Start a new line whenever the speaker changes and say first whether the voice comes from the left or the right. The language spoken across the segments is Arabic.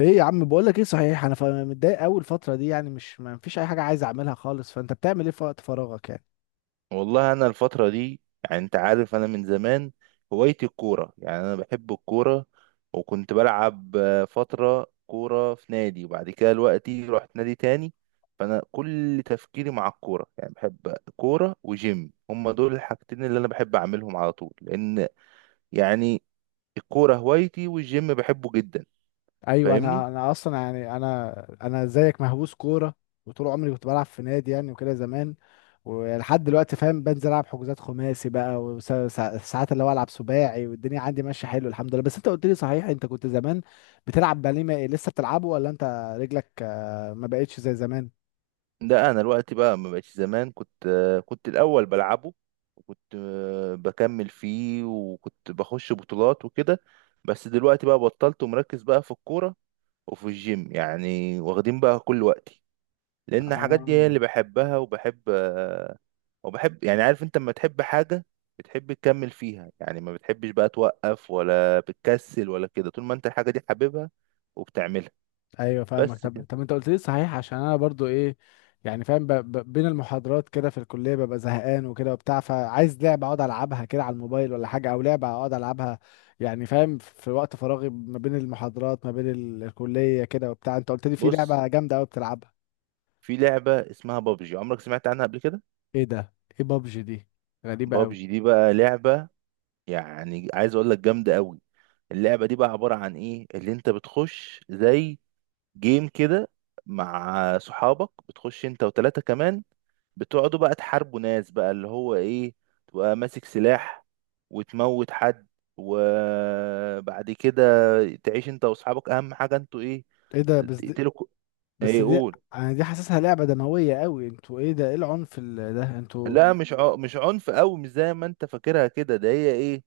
left: ايه يا عم، بقول لك ايه صحيح. انا متضايق قوي الفتره دي يعني، مش ما فيش اي حاجه عايز اعملها خالص. فانت بتعمل ايه في وقت فراغك يعني؟
right: والله انا الفتره دي، يعني انت عارف انا من زمان هوايتي الكوره، يعني انا بحب الكوره. وكنت بلعب فتره كوره في نادي، وبعد كده دلوقتي رحت نادي تاني. فانا كل تفكيري مع الكوره، يعني بحب كوره وجيم، هما دول الحاجتين اللي انا بحب اعملهم على طول. لان يعني الكوره هوايتي، والجيم بحبه جدا،
left: ايوه،
right: فاهمني؟
left: انا اصلا يعني، انا زيك مهووس كوره، وطول عمري كنت بلعب في نادي يعني وكده زمان، ولحد دلوقتي فاهم. بنزل العب حجوزات خماسي بقى، وساعات اللي هو العب سباعي، والدنيا عندي ماشيه حلو، الحمد لله. بس انت قلت لي صحيح، انت كنت زمان بتلعب باليه، لسه بتلعبه ولا انت رجلك ما بقتش زي زمان؟
right: ده انا دلوقتي بقى ما بقتش زمان. كنت كنت الاول بلعبه، وكنت بكمل فيه، وكنت بخش بطولات وكده. بس دلوقتي بقى بطلت، ومركز بقى في الكورة وفي الجيم، يعني واخدين بقى كل وقتي. لان الحاجات
left: اه.
right: دي هي اللي بحبها، وبحب يعني، عارف انت لما تحب حاجة بتحب تكمل فيها؟ يعني ما بتحبش بقى توقف، ولا بتكسل ولا كده، طول ما انت الحاجة دي حاببها وبتعملها.
left: ايوه فاهمك.
right: بس
left: طب
right: كده.
left: طب انت قلت لي صحيح، عشان انا برضو ايه يعني فاهم، بين المحاضرات كده في الكليه ببقى زهقان وكده وبتاع، فعايز لعبه اقعد العبها كده على الموبايل ولا حاجه، او لعبه اقعد العبها يعني فاهم، في وقت فراغي ما بين المحاضرات، ما بين الكليه كده وبتاع. انت قلت لي في
right: بص،
left: لعبه جامده قوي بتلعبها.
right: في لعبة اسمها بابجي، عمرك سمعت عنها قبل كده؟
left: ايه ده؟ ايه بابجي دي؟ غريبه قوي.
right: بابجي دي بقى لعبة، يعني عايز اقول لك جامدة قوي. اللعبة دي بقى عبارة عن ايه؟ اللي انت بتخش زي جيم كده مع صحابك، بتخش انت وتلاتة كمان، بتقعدوا بقى تحاربوا ناس، بقى اللي هو ايه، تبقى ماسك سلاح وتموت حد، وبعد كده تعيش انت واصحابك. اهم حاجة انتوا ايه،
left: ايه ده؟ بس دي
right: تقتلوا
left: بس
right: ايه
left: دي
right: قول.
left: انا دي حاسسها لعبه دمويه قوي. انتوا ايه ده؟ ايه العنف ده انتوا؟
right: لا، مش عنف قوي، مش زي ما انت فاكرها كده. ده هي إيه؟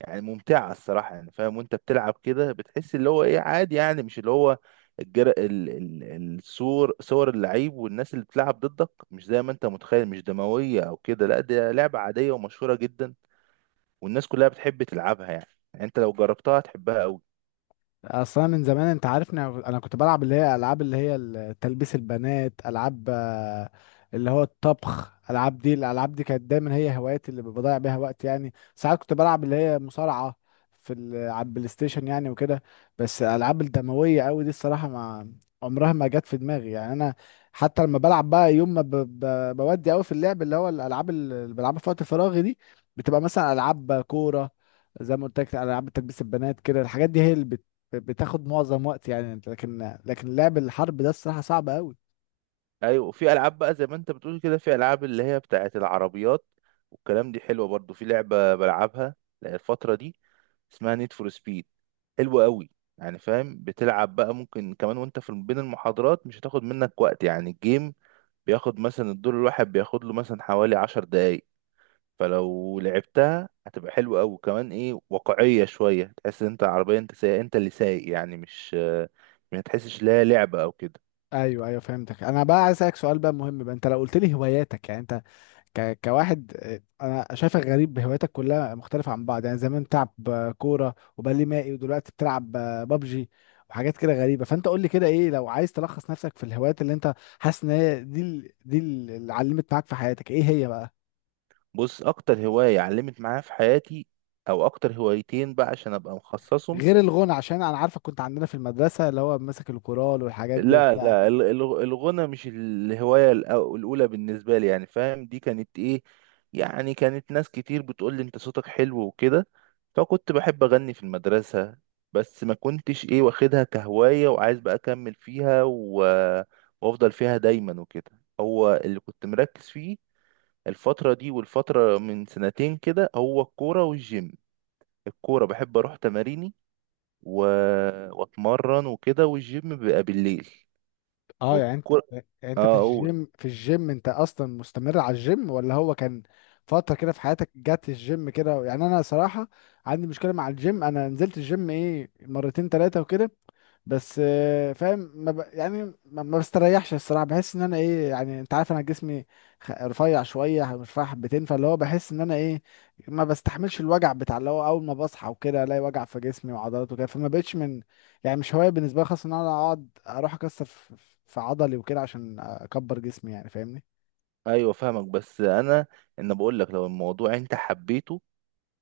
right: يعني ممتعة الصراحة، يعني فاهم وانت بتلعب كده بتحس اللي هو ايه، عادي، يعني مش اللي هو الجر... ال... الصور، صور اللعيب والناس اللي بتلعب ضدك مش زي ما انت متخيل، مش دموية او كده. لا، دي لعبة عادية ومشهورة جدا، والناس كلها بتحب تلعبها، يعني، يعني انت لو جربتها هتحبها قوي.
left: اصلا من زمان انت عارفني، انا أنا كنت بلعب اللي هي العاب اللي هي تلبيس البنات، العاب اللي هو الطبخ، العاب دي، الالعاب دي كانت دايما هي هواياتي اللي بضيع بيها وقت يعني. ساعات كنت بلعب اللي هي مصارعة على البلاي ستيشن يعني وكده. بس الالعاب الدموية قوي دي الصراحة ما عمرها ما جت في دماغي يعني. انا حتى لما بلعب بقى، يوم ما بودي قوي في اللعب، اللي هو الالعاب اللي بلعبها في وقت فراغي دي بتبقى مثلا العاب كورة، زي ما قلت لك، العاب تلبيس البنات كده. الحاجات دي هي اللي بتاخد معظم وقت يعني انت. لكن لعب الحرب ده الصراحه صعب قوي.
right: ايوه، وفي العاب بقى زي ما انت بتقول كده، في العاب اللي هي بتاعت العربيات والكلام، دي حلوه برضو. في لعبه بلعبها الفتره دي اسمها نيد فور سبيد، حلوه قوي. يعني فاهم، بتلعب بقى ممكن كمان وانت في بين المحاضرات، مش هتاخد منك وقت. يعني الجيم بياخد مثلا، الدور الواحد بياخد له مثلا حوالي 10 دقايق. فلو لعبتها هتبقى حلوه قوي، كمان ايه، واقعيه شويه، تحس ان انت العربيه، انت سايق، انت اللي سايق، يعني مش ما تحسش لا لعبه او كده.
left: ايوه ايوه فهمتك. انا بقى عايز اسالك سؤال بقى مهم بقى، انت لو قلت لي هواياتك يعني، انت كواحد انا شايفك غريب، هواياتك كلها مختلفه عن بعض يعني. زمان بتلعب كوره وبالي مائي، ودلوقتي بتلعب بابجي وحاجات كده غريبه. فانت قول لي كده، ايه لو عايز تلخص نفسك في الهوايات اللي انت حاسس ان هي دي اللي علمت معاك في حياتك، ايه هي بقى؟
right: بص، اكتر هواية علمت معايا في حياتي، او اكتر هوايتين بقى عشان ابقى مخصصهم.
left: غير الغنى، عشان انا عارفك كنت عندنا في المدرسه اللي هو ماسك الكورال والحاجات دي
right: لا
left: وبتاع.
right: لا، الغنى مش الهواية الاولى بالنسبة لي، يعني فاهم، دي كانت ايه، يعني كانت ناس كتير بتقول لي انت صوتك حلو وكده، فكنت بحب اغني في المدرسة، بس ما كنتش ايه واخدها كهواية وعايز بقى اكمل فيها، و... وافضل فيها دايما وكده. هو اللي كنت مركز فيه الفترة دي، والفترة من سنتين كده، هو الكورة والجيم. الكورة بحب أروح تماريني، و... وأتمرن وكده، والجيم بيبقى بالليل
left: اه، يعني انت
right: والكورة.
left: يعني انت في
right: آه أقول،
left: الجيم، انت اصلا مستمر على الجيم، ولا هو كان فترة كده في حياتك جت الجيم كده؟ يعني انا صراحة عندي مشكلة مع الجيم، انا نزلت الجيم ايه مرتين تلاتة وكده، بس فاهم، ما ب... يعني ما بستريحش الصراحة. بحس ان انا ايه يعني، انت عارف انا جسمي رفيع شوية، رفيع حبتين، فاللي هو بحس ان انا ايه ما بستحملش الوجع بتاع، اللي هو اول ما بصحى وكده الاقي وجع في جسمي وعضلات وكده، فما بقتش من يعني، مش هواية بالنسبة لي خالص ان انا اقعد اروح اكسر في عضلي وكده عشان اكبر جسمي يعني، فاهمني.
right: أيوة فاهمك. بس أنا إن بقول لك، لو الموضوع أنت حبيته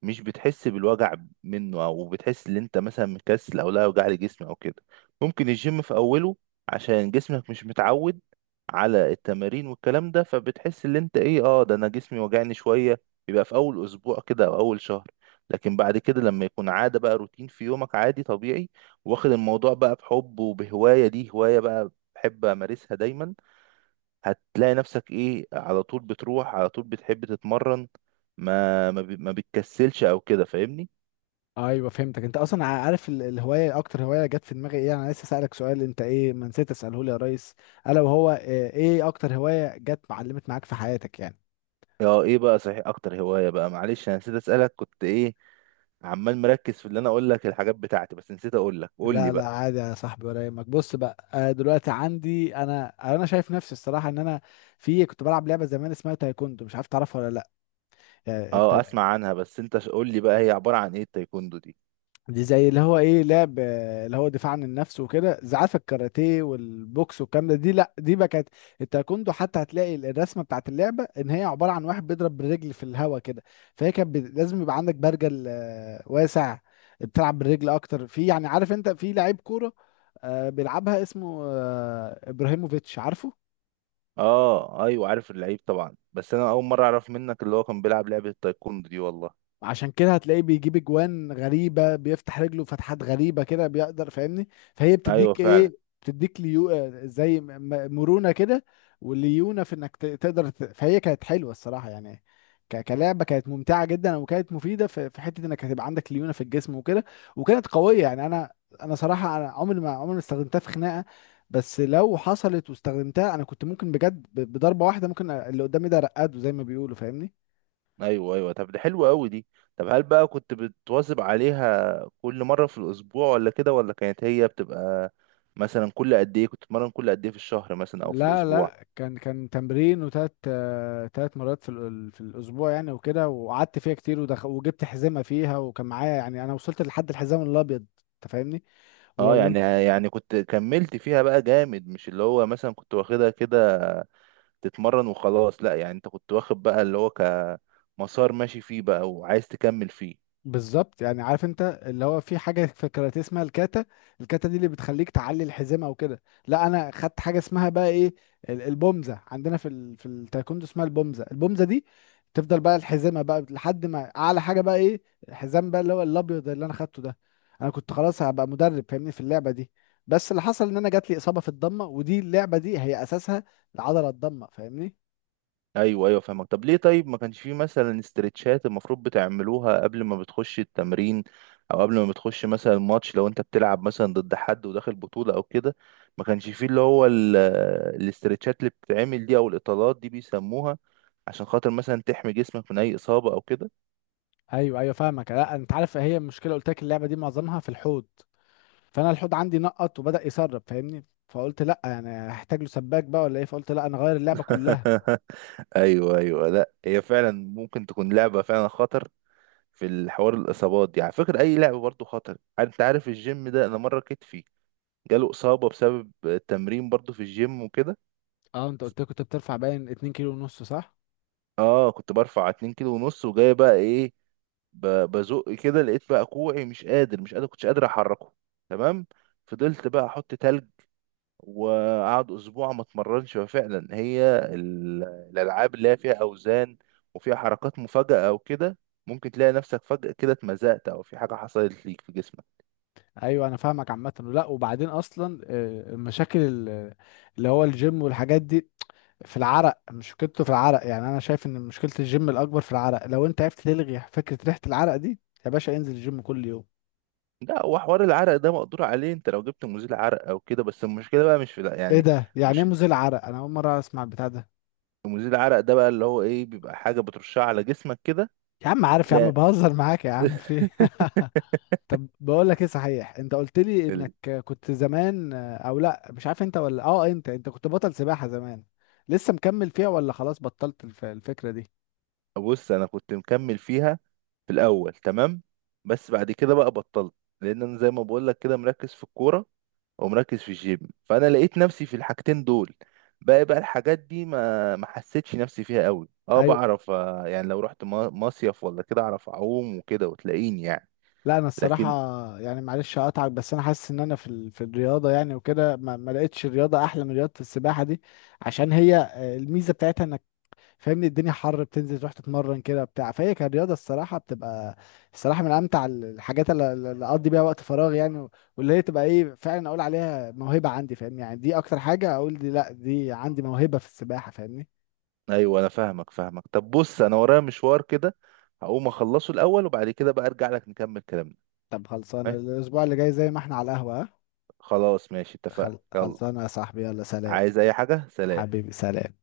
right: مش بتحس بالوجع منه، او بتحس ان انت مثلا مكسل او لا وجع لي جسمي او كده. ممكن الجيم في اوله، عشان جسمك مش متعود على التمارين والكلام ده، فبتحس ان انت ايه، اه ده انا جسمي وجعني شوية. بيبقى في اول اسبوع كده او اول شهر، لكن بعد كده لما يكون عادة بقى، روتين في يومك عادي طبيعي، واخد الموضوع بقى بحب وبهواية، دي هواية بقى بحب امارسها دايما، هتلاقي نفسك ايه، على طول بتروح، على طول بتحب تتمرن، ما بتكسلش او كده، فاهمني؟
left: ايوه فهمتك. انت اصلا عارف الهواية، اكتر هواية جت في دماغي ايه، انا لسه سألك سؤال انت ايه، ما نسيت اسأله لي يا ريس، الا وهو ايه اكتر هواية جت معلمت معاك في حياتك يعني؟
right: اه، ايه بقى صحيح، اكتر هواية بقى، معلش انا نسيت اسألك، كنت ايه عمال مركز في اللي انا اقول لك الحاجات بتاعتي، بس نسيت اقول لك، قول لي
left: لا لا،
right: بقى.
left: عادي يا صاحبي، ولا يهمك. بص بقى، دلوقتي عندي انا، شايف نفسي الصراحه ان انا في كنت بلعب لعبه زمان اسمها تايكوندو، مش عارف تعرفها ولا
right: اه،
left: لا؟
right: اسمع عنها، بس انت قول لي بقى هي عبارة عن ايه التايكوندو دي؟
left: دي زي اللي هو ايه لعب اللي هو دفاع عن النفس وكده، زعاف الكاراتيه والبوكس والكلام ده. دي لا، دي بقى كانت التايكوندو، حتى هتلاقي الرسمه بتاعت اللعبه ان هي عباره عن واحد بيضرب بالرجل في الهوا كده. فهي كانت لازم يبقى عندك برجل واسع، بتلعب بالرجل اكتر. في يعني عارف انت، في لعيب كوره بيلعبها اسمه ابراهيموفيتش عارفه.
right: اه ايوه، عارف اللعيب طبعا، بس انا اول مرة اعرف منك اللي هو كان بيلعب لعبة التايكوندو دي والله.
left: عشان كده هتلاقيه بيجيب اجوان غريبه، بيفتح رجله فتحات غريبه كده بيقدر فاهمني. فهي
right: ايوه
left: بتديك
right: فعلا.
left: ايه، بتديك ليو زي مرونه كده، وليونه في انك تقدر فهي كانت حلوه الصراحه يعني، كلعبه كانت ممتعه جدا، وكانت مفيده في حته انك هتبقى عندك ليونه في الجسم وكده. وكانت قويه يعني، انا صراحه، انا عمري ما استخدمتها في خناقه، بس لو حصلت واستخدمتها، انا كنت ممكن بجد بضربه واحده ممكن اللي قدامي ده رقاده زي ما بيقولوا فاهمني.
right: ايوه ايوه، طب ده حلو قوي دي. طب هل بقى كنت بتواظب عليها كل مره في الاسبوع، ولا كده، ولا كانت هي بتبقى مثلا كل قد ايه كنت تتمرن؟ كل قد ايه في الشهر مثلا او في
left: لا
right: الاسبوع؟
left: لا، كان تمرين وتلات تلات مرات في الاسبوع يعني وكده. وقعدت فيها كتير، وجبت حزمه فيها وكان معايا يعني، انا وصلت لحد الحزام الابيض انت فاهمني.
right: اه،
left: ولو
right: يعني كنت كملت فيها بقى جامد، مش اللي هو مثلا كنت واخدها كده تتمرن وخلاص. لا، يعني انت كنت واخد بقى اللي هو كمسار ماشي فيه بقى وعايز تكمل فيه.
left: بالظبط يعني، عارف انت اللي هو في حاجه في الكاراتيه اسمها الكاتا، الكاتا دي اللي بتخليك تعلي الحزام او كده. لا، انا خدت حاجه اسمها بقى ايه، البومزه، عندنا في التايكوندو اسمها البومزه. البومزه دي تفضل بقى الحزامه بقى لحد ما اعلى حاجه بقى ايه، الحزام بقى اللي هو الابيض اللي انا خدته ده. انا كنت خلاص هبقى مدرب فاهمني في اللعبه دي، بس اللي حصل ان انا جات لي اصابه في الضمه، ودي اللعبه دي هي اساسها العضله الضمه فاهمني.
right: ايوه ايوه فاهمك. طب ليه؟ طيب ما كانش فيه مثلا استرتشات المفروض بتعملوها قبل ما بتخش التمرين، او قبل ما بتخش مثلا ماتش لو انت بتلعب مثلا ضد حد وداخل بطولة او كده؟ ما كانش فيه اللي هو الاسترتشات اللي بتتعمل دي، او الاطالات دي بيسموها، عشان خاطر مثلا تحمي جسمك من اي اصابة او كده.
left: ايوه ايوه فاهمك. لا انت عارف، هي المشكله قلت لك اللعبه دي معظمها في الحوض، فانا الحوض عندي نقط وبدأ يسرب فاهمني، فقلت لا يعني هحتاج له سباك بقى ولا ايه، فقلت لا انا غير اللعبه كلها.
right: ايوه ايوه، لا هي فعلا ممكن تكون لعبة فعلا خطر في الحوار. الاصابات دي على فكرة اي لعبة برضو خطر، انت عارف الجيم ده، انا مرة كتفي جاله إصابة بسبب التمرين برضو في الجيم وكده.
left: اه انت قلت لي كنت بترفع باين 2 كيلو ونص صح؟
right: اه، كنت برفع 2 كيلو ونص، وجاي بقى ايه، بزق كده، لقيت بقى كوعي مش قادر، كنتش قادر احركه، تمام. فضلت بقى احط تلج، وقعد اسبوع ما اتمرنش. ففعلا هي الالعاب اللي هي فيها اوزان وفيها حركات مفاجأة او كده، ممكن تلاقي نفسك فجأة كده اتمزقت، او في حاجة حصلت ليك في جسمك.
left: ايوه انا فاهمك عامه. لا وبعدين اصلا المشاكل اللي هو الجيم والحاجات دي في العرق، مشكلته في العرق يعني، انا شايف ان مشكله الجيم الاكبر في العرق. لو انت عرفت تلغي فكره ريحه العرق دي، يا باشا انزل الجيم كل يوم.
right: لا، هو حوار العرق ده مقدور عليه، انت لو جبت مزيل عرق او كده، بس المشكلة بقى مش في، لا
left: ايه
right: يعني.
left: ده؟ يعني ايه
right: مش
left: مزيل عرق؟ انا اول مره اسمع البتاع ده.
right: مزيل العرق ده بقى اللي هو ايه، بيبقى حاجة بترشها على جسمك كده،
left: يا عم عارف يا
right: تلاقي
left: عم، بهزر معاك يا عم. في إيه؟ طب بقول لك ايه صحيح، انت قلت لي
right: ال-
left: انك كنت زمان، او لا مش عارف انت ولا اه، انت كنت بطل سباحة زمان، لسه مكمل فيها ولا خلاص بطلت الفكرة دي؟
right: بص، انا كنت مكمل فيها في الاول، تمام. بس بعد كده بقى بطلت، لان انا زي ما بقول لك كده مركز في الكورة، ومركز في الجيم، فانا لقيت نفسي في الحاجتين دول. باقي بقى الحاجات دي ما حسيتش نفسي فيها قوي. اه،
left: ايوه.
right: بعرف يعني لو رحت مصيف ولا كده، اعرف اعوم وكده، وتلاقيني يعني،
left: لا انا الصراحة
right: لكن.
left: يعني، معلش اقطعك، بس انا حاسس ان انا في الرياضة يعني وكده، ما لقيتش الرياضة احلى من رياضة السباحة دي. عشان هي الميزة بتاعتها انك فاهمني، الدنيا حر بتنزل تروح تتمرن كده بتاع، فهي كرياضة الصراحة بتبقى الصراحة من أمتع الحاجات اللي أقضي بيها وقت فراغ يعني، واللي هي تبقى إيه فعلا أقول عليها موهبة عندي فاهمني يعني، دي أكتر حاجة أقول دي لأ، دي عندي موهبة في السباحة فاهمني.
right: ايوه، انا فاهمك. طب بص، انا ورايا مشوار كده، هقوم اخلصه الاول، وبعد كده بقى ارجع لك نكمل كلامنا.
left: طب خلصانة
right: ماشي؟
left: الأسبوع اللي جاي زي ما إحنا على القهوة ها؟
right: خلاص ماشي، اتفقنا، يلا.
left: خلصانة يا صاحبي، يلا سلام.
right: عايز اي حاجة؟ سلام.
left: حبيبي سلام.